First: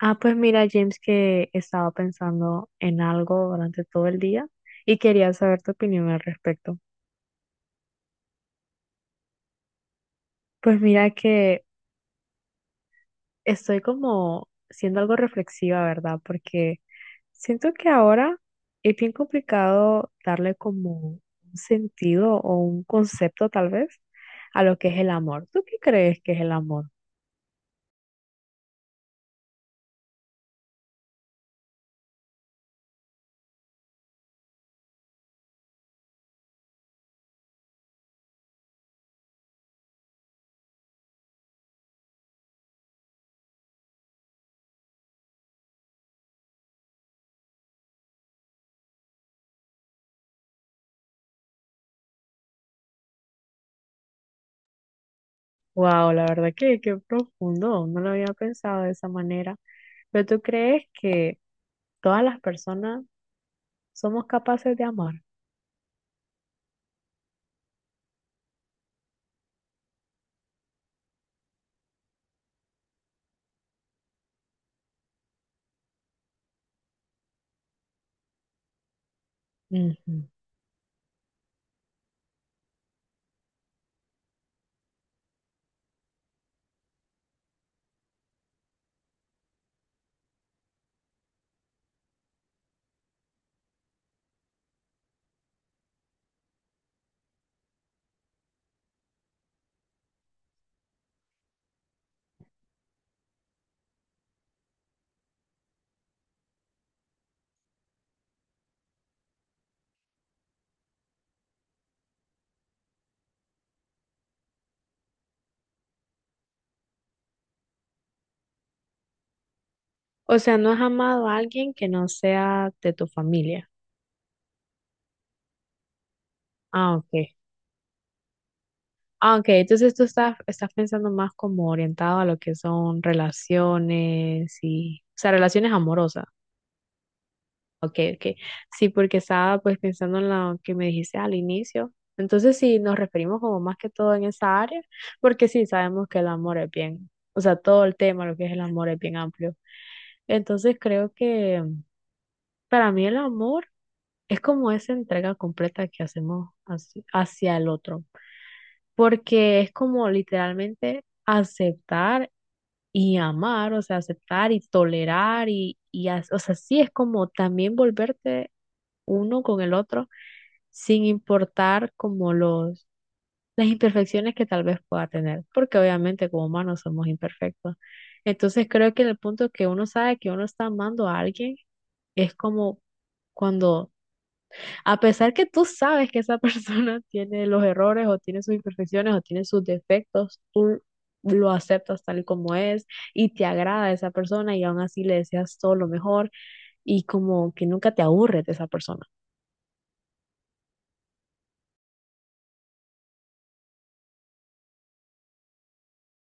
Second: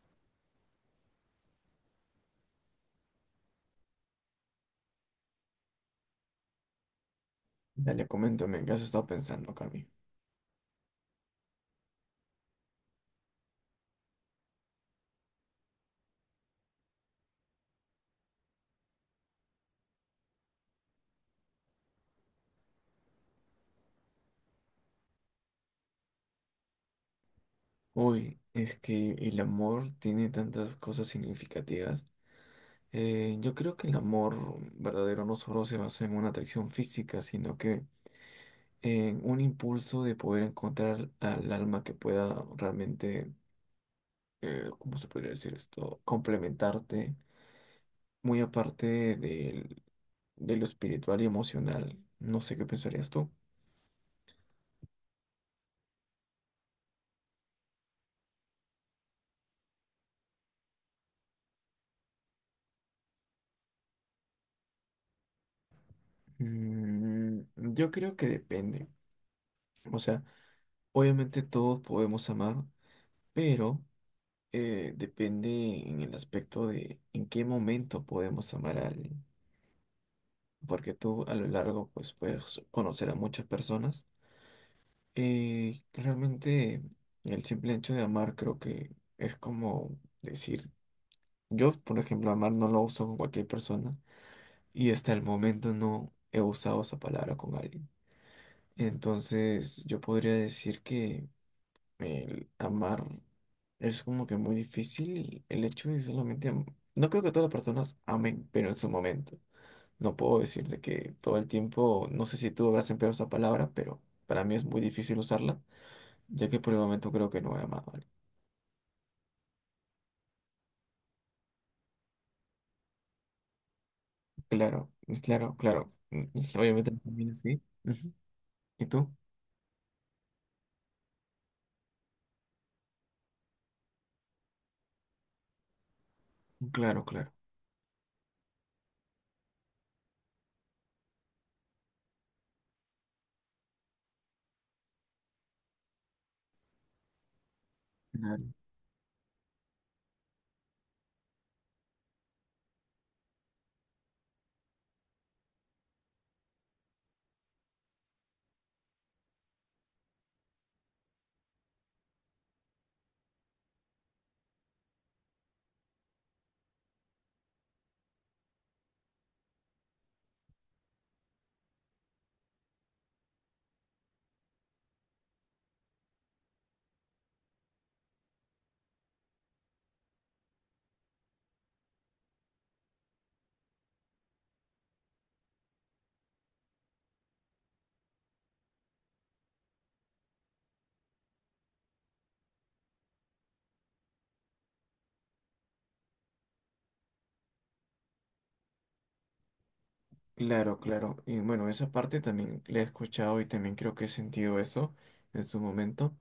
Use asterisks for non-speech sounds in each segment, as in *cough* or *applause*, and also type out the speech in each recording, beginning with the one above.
Ah, pues mira, James, que estaba pensando en algo durante todo el día y quería saber tu opinión al respecto. Dale, coméntame, ¿en qué has estado pensando, Cami? Pues mira que estoy como siendo algo reflexiva, ¿verdad? Porque siento que ahora es bien complicado darle como un sentido o un concepto tal vez a lo que es el amor. ¿Tú qué crees que es el amor? Uy, es que el amor tiene tantas cosas significativas. Yo creo que el amor verdadero no solo se basa en una atracción física, sino que en un impulso de poder encontrar al alma que pueda realmente, ¿cómo se podría decir esto? Complementarte, muy aparte de lo espiritual y emocional. No sé qué pensarías tú. Wow, la verdad que qué profundo, no lo había pensado de esa manera. Pero ¿tú crees que todas las personas somos capaces de amar? Mm, yo creo que depende. O sea, obviamente todos podemos amar, pero depende en el aspecto de en qué momento podemos amar a alguien. Ujú. Porque tú a lo largo pues puedes conocer a muchas personas. Realmente el simple hecho de amar creo que es como decir, yo por ejemplo amar no lo uso con cualquier persona y hasta el momento no he usado esa palabra con alguien. Entonces yo podría decir que el amar es como que muy difícil y el hecho de no creo que todas las personas amen, pero en su momento. No puedo decirte que todo el tiempo, no sé si tú habrás empleado esa palabra, pero para mí es muy difícil usarla, ya que por el momento creo que no he amado a alguien. O sea, ¿no has amado a alguien que no sea de tu familia? Claro, claro, claro. Mm, obviamente Ah, también ok. así. Ujú. ¿Y tú? Ah, ok. Entonces tú estás pensando más como orientado a lo que son relaciones y, o sea, relaciones amorosas. Claro, claro. Ok, ok. Sí, porque estaba pues pensando en lo que me dijiste al inicio. Entonces, sí, nos referimos como más que todo en esa área, porque sí sabemos que el amor es bien, o sea, todo el tema, lo que Claro. es el amor es bien amplio. Entonces, creo que para mí el amor es como esa entrega completa que hacemos hacia el otro, porque es como literalmente aceptar y amar, o sea, aceptar y tolerar o sea, sí es como también volverte uno con el otro, sin importar como los, las imperfecciones que tal vez pueda tener, porque obviamente como humanos somos imperfectos. Entonces creo que en el punto que uno sabe que uno está amando a alguien, es como cuando, a pesar que tú sabes que esa persona *laughs* tiene los errores o tiene sus imperfecciones o tiene sus defectos, tú lo aceptas tal y como es y te agrada esa persona y aún así le deseas todo lo mejor y como que nunca te aburres de esa persona. Claro, claro. Y bueno, esa parte también la he escuchado y también creo que he sentido eso en su momento.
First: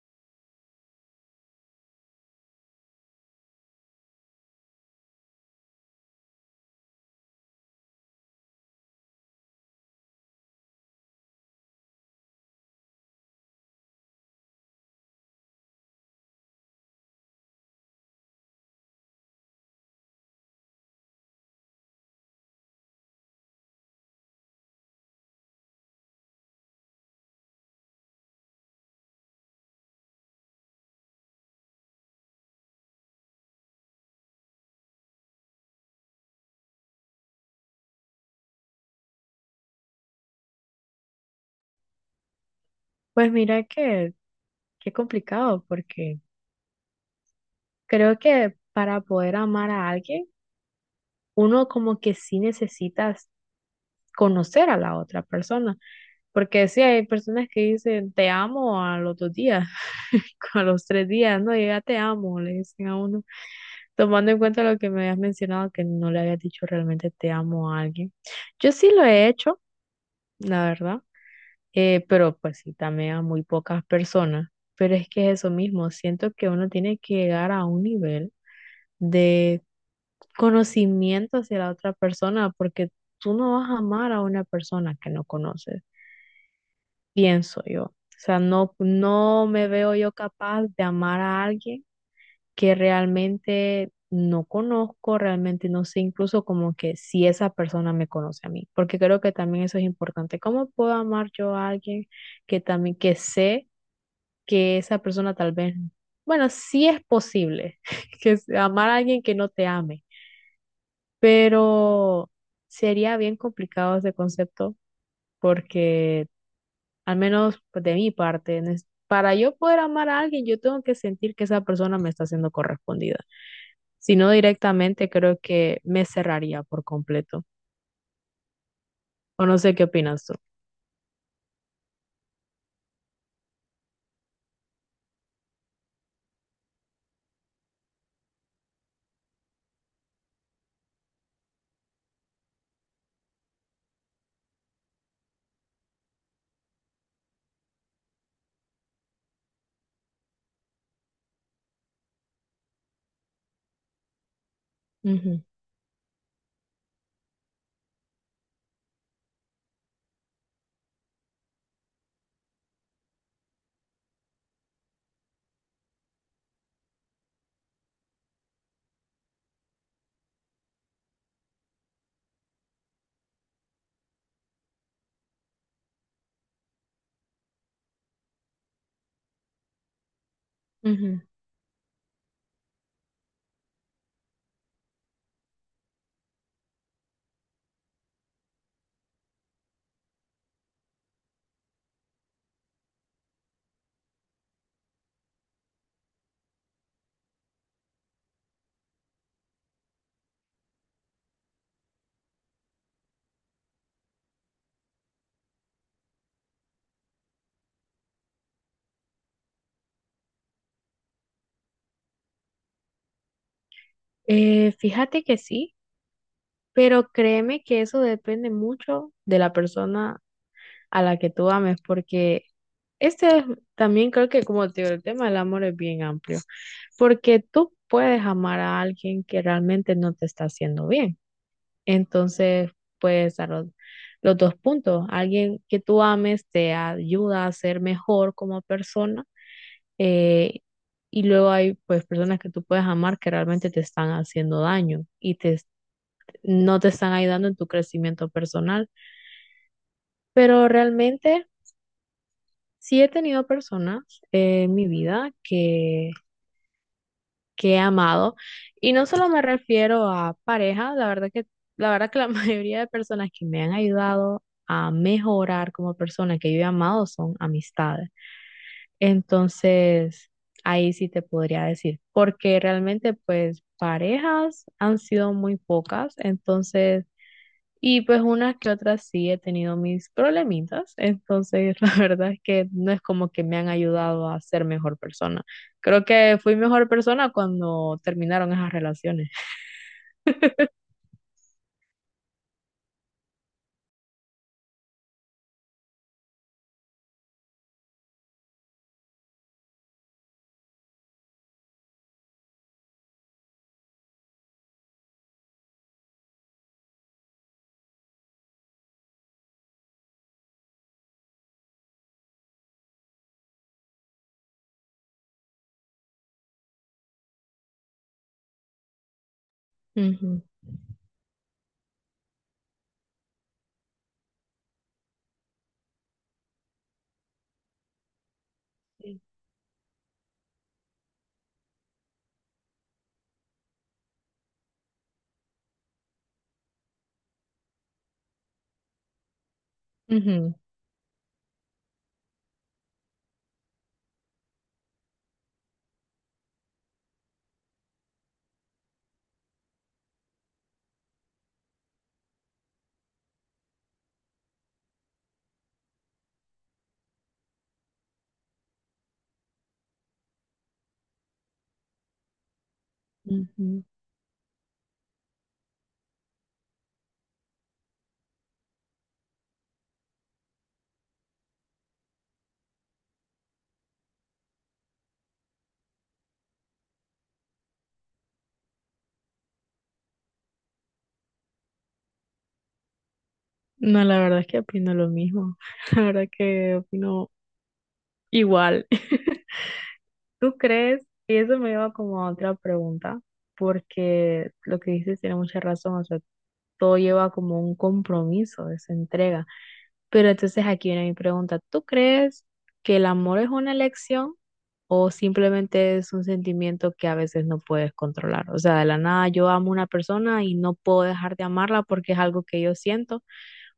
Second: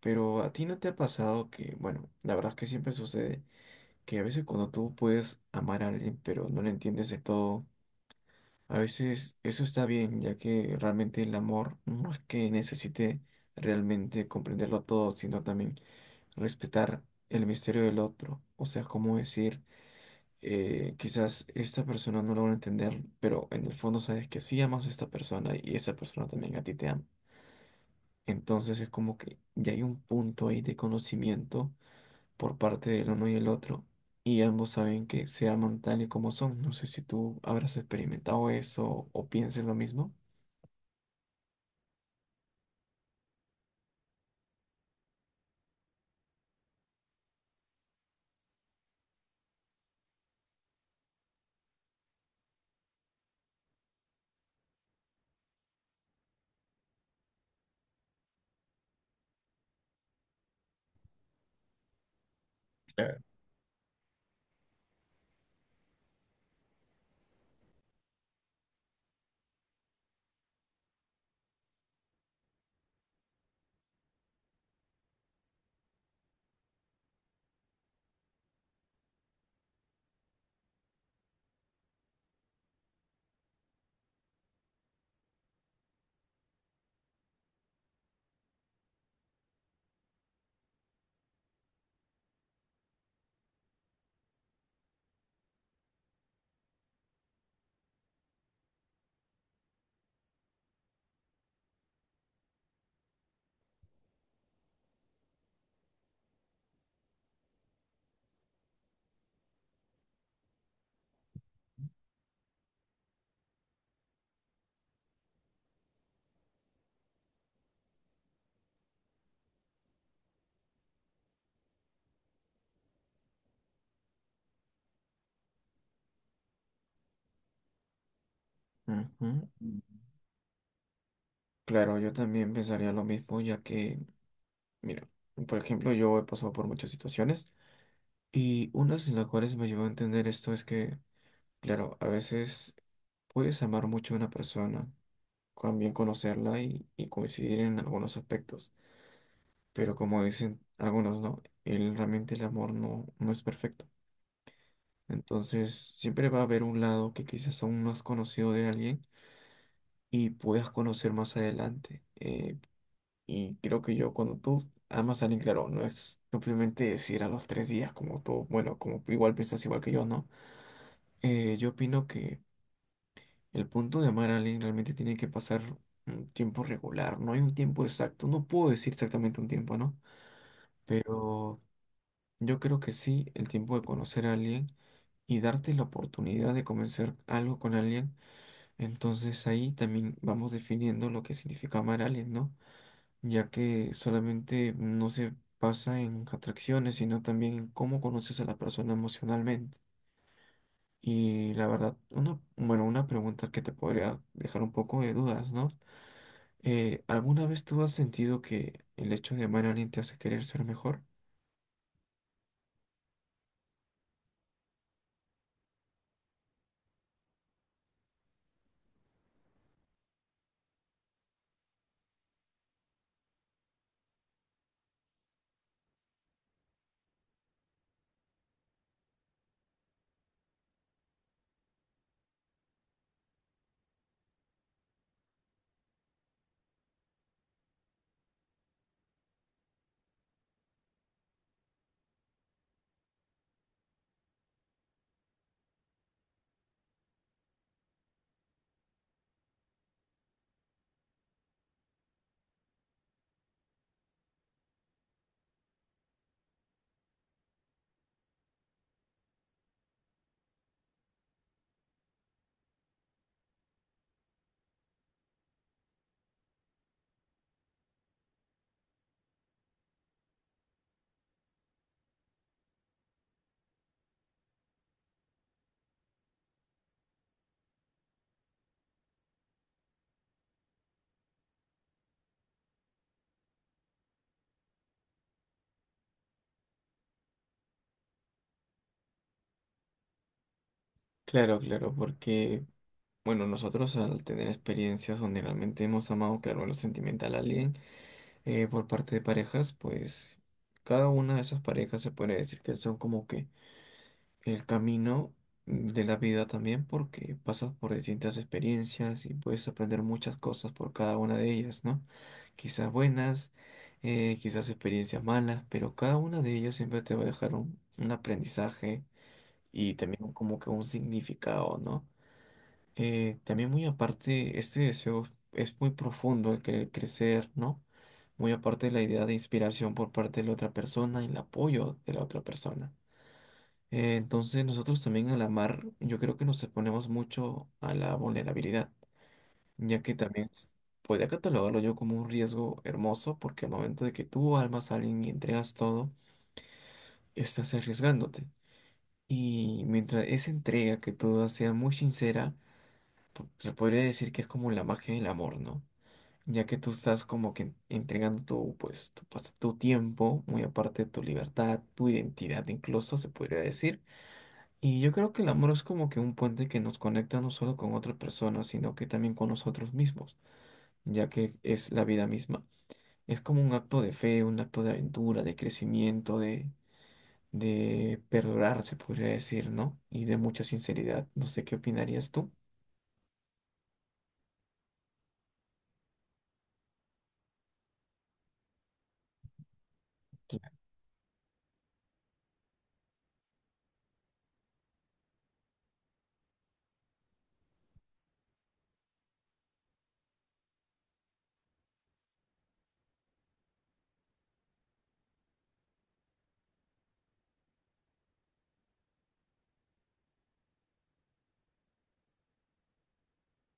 Pero a ti no te ha pasado que, bueno, la verdad es que siempre sucede que a veces cuando tú puedes amar a alguien pero no le entiendes de todo, a veces eso está bien, ya que realmente el amor no es que necesite realmente comprenderlo todo, sino también respetar el misterio del otro. O sea, como decir, quizás esta persona no lo van a entender, pero en el fondo sabes que sí amas a esta persona y esa persona también a ti te ama. Entonces es como que ya hay un punto ahí de conocimiento por parte del uno y el otro y ambos saben que se aman tal y como son. No sé si tú habrás experimentado eso o pienses lo mismo. Pues mira que qué complicado, porque creo que para poder amar a alguien, uno como que sí necesitas conocer a la otra persona, porque sí hay personas que dicen te amo a los dos días, *laughs* a los tres días, no, yo ya te amo, le dicen a uno, tomando en cuenta lo que me habías mencionado, que no le habías dicho realmente te amo a alguien. Yo sí lo he hecho, la verdad, pero pues sí, también a muy pocas personas, pero es que es eso mismo, siento que uno tiene que llegar a un nivel de conocimiento hacia la otra persona, porque tú no vas a amar a una persona que no conoces, pienso yo. O sea, no me veo yo capaz de amar a alguien que realmente no conozco, realmente no sé incluso como que si esa persona me conoce a mí, porque creo que también eso es importante. ¿Cómo puedo amar yo a alguien que también, que sé que esa persona tal vez, bueno, sí es posible *laughs* que amar a alguien que no te ame? Pero sería bien complicado ese concepto porque, al menos pues, de mi parte, para yo poder amar a alguien, yo tengo que sentir que esa persona me está siendo correspondida. Si no directamente, creo que me cerraría por completo. Ujú. O no sé qué opinas tú. Claro, yo también pensaría lo mismo, ya que, mira, por ejemplo, yo he pasado por muchas situaciones y unas en las cuales me llevó a entender esto es que, claro, a veces puedes amar mucho a una persona, también conocerla y coincidir en algunos aspectos. Pero como dicen algunos, ¿no? El, realmente el amor no es perfecto. Ujú, Entonces, siempre va a haber un lado que quizás aún no has conocido de alguien y puedas conocer más adelante. Y creo que yo, cuando tú amas a alguien, claro, no es simplemente decir a los tres días como tú, bueno, como igual piensas igual que yo, ¿no? Yo opino que el punto de amar a alguien realmente tiene que pasar un tiempo regular, no hay un tiempo exacto, no puedo decir exactamente un tiempo, ¿no? ujú. Pero yo creo que sí, el tiempo de conocer a alguien y darte la oportunidad de comenzar algo con alguien, entonces ahí también vamos definiendo lo que significa amar a alguien, ¿no? Ya que solamente no se pasa en atracciones, sino también en cómo conoces a la persona emocionalmente. Y la verdad, bueno, una pregunta que te podría dejar un poco de dudas, ¿no? ¿Alguna vez tú has sentido que el hecho de amar a alguien te hace querer ser mejor? Fíjate que sí, pero créeme que eso depende mucho de la persona a la que tú ames, porque Este es también creo que como te digo, el tema del amor es bien amplio, porque tú puedes amar a alguien que realmente no te está haciendo bien. Entonces, puedes dar los dos puntos. Alguien que tú ames te ayuda a ser mejor como persona, eh, y luego hay pues personas que tú puedes amar que realmente te están haciendo daño y no te están ayudando en tu crecimiento personal. Pero realmente sí he tenido personas en mi vida que he amado. Y no solo me refiero a pareja, la verdad que la *laughs* mayoría de personas que me han ayudado a mejorar como persona que yo he amado son amistades. Entonces, ahí sí te podría decir, porque realmente pues parejas han sido muy pocas, entonces... Y pues unas que otras sí he tenido mis problemitas, entonces *laughs* la verdad es que no es como que me han ayudado a ser mejor persona. Creo que fui mejor persona cuando terminaron esas relaciones. Claro, claro, porque bueno, nosotros al tener experiencias donde realmente hemos amado, claro, en lo sentimental a alguien por parte de parejas, pues cada una de esas parejas se puede decir que son como que el camino de la vida también porque pasas por distintas experiencias y puedes aprender muchas cosas por cada una de ellas, ¿no? Quizás buenas, quizás experiencias malas, pero cada una de ellas siempre te va a dejar un aprendizaje y también Ujú. como que un significado, ¿no? También muy aparte, este deseo es muy profundo, el querer crecer, ¿no? Muy aparte de la Sí. idea de inspiración por parte de la otra persona, y el apoyo de la otra persona. Entonces nosotros también al amar, yo creo que nos exponemos mucho a la vulnerabilidad, ya que también Ujú, podría catalogarlo yo como un riesgo hermoso, porque al momento de que tú almas a alguien y entregas todo, estás arriesgándote. Y mientras esa entrega que tú das sea muy sincera, se podría decir que es como la magia del amor, ¿no? Ya que tú estás como que entregando pues, tu tiempo, muy aparte de tu libertad, tu identidad incluso, se podría ujú. decir. Y yo creo que el amor es como que un puente que nos conecta no solo con otra persona, sino que también con nosotros mismos, ya que es la vida misma. Es como un acto de fe, un acto de aventura, de crecimiento, de perdurar, se podría decir, ¿no? Y de mucha sinceridad. No sé qué opinarías tú. No, la verdad es que opino lo mismo. *laughs* La verdad que opino igual. *laughs* ¿Tú Claro. crees? Y eso me lleva como a otra pregunta, porque lo que dices tiene mucha razón, o sea, todo lleva como un compromiso, esa entrega. Pero entonces aquí viene mi pregunta, ¿tú crees que el amor es una elección o simplemente es un sentimiento que a veces no puedes controlar? O sea, de la nada yo amo a una persona y no puedo dejar de amarla porque es algo que yo siento,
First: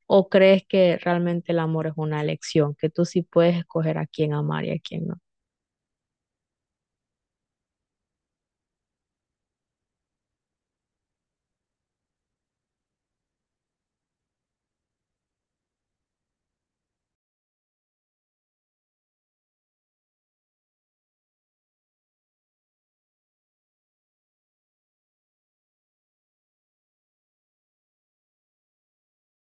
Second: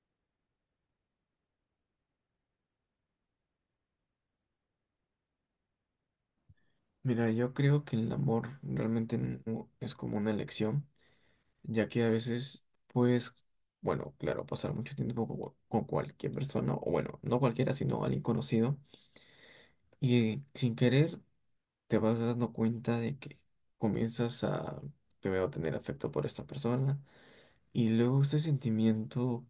¿o crees que realmente el amor es una elección, que tú sí puedes escoger a quién amar y a quién no? Mira, yo creo que el amor realmente no es como una elección, ya que a veces bueno, claro, pasar mucho tiempo con cualquier persona, o bueno, no cualquiera, sino alguien conocido, y sin querer te vas dando cuenta de que comienzas a primero tener afecto por esta persona, y luego ese sentimiento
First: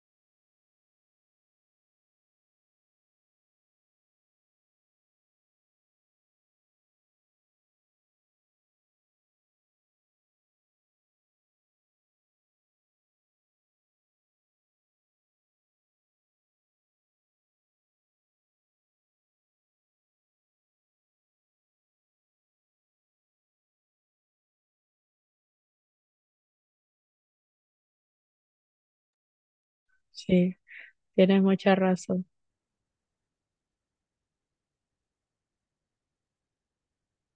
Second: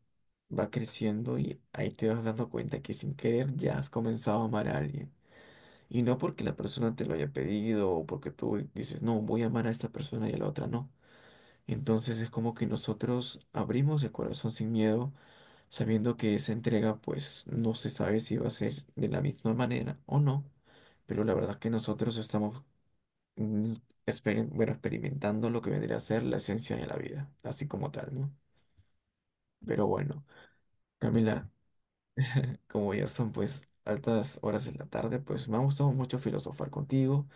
va creciendo y ahí te vas dando cuenta que sin querer ya has comenzado a amar a alguien. Y no porque la persona te lo haya pedido o porque tú dices, no, voy a amar a esta persona y a la otra no, entonces es como que nosotros abrimos el corazón sin miedo, sabiendo que esa entrega pues no se sabe si va a ser de la misma manera o no, pero la verdad que nosotros estamos mm, bueno, experimentando lo que vendría a ser la esencia de la vida, así como tal, ¿no? Pero bueno, Sí, tienes Camila, mucha razón. como ya son pues altas horas de la tarde, pues me ha gustado mucho filosofar contigo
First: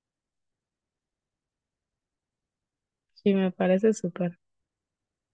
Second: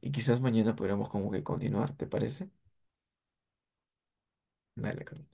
y quizás mañana podremos como que continuar, ¿te parece? Sí, me parece súper. Dale, Camila.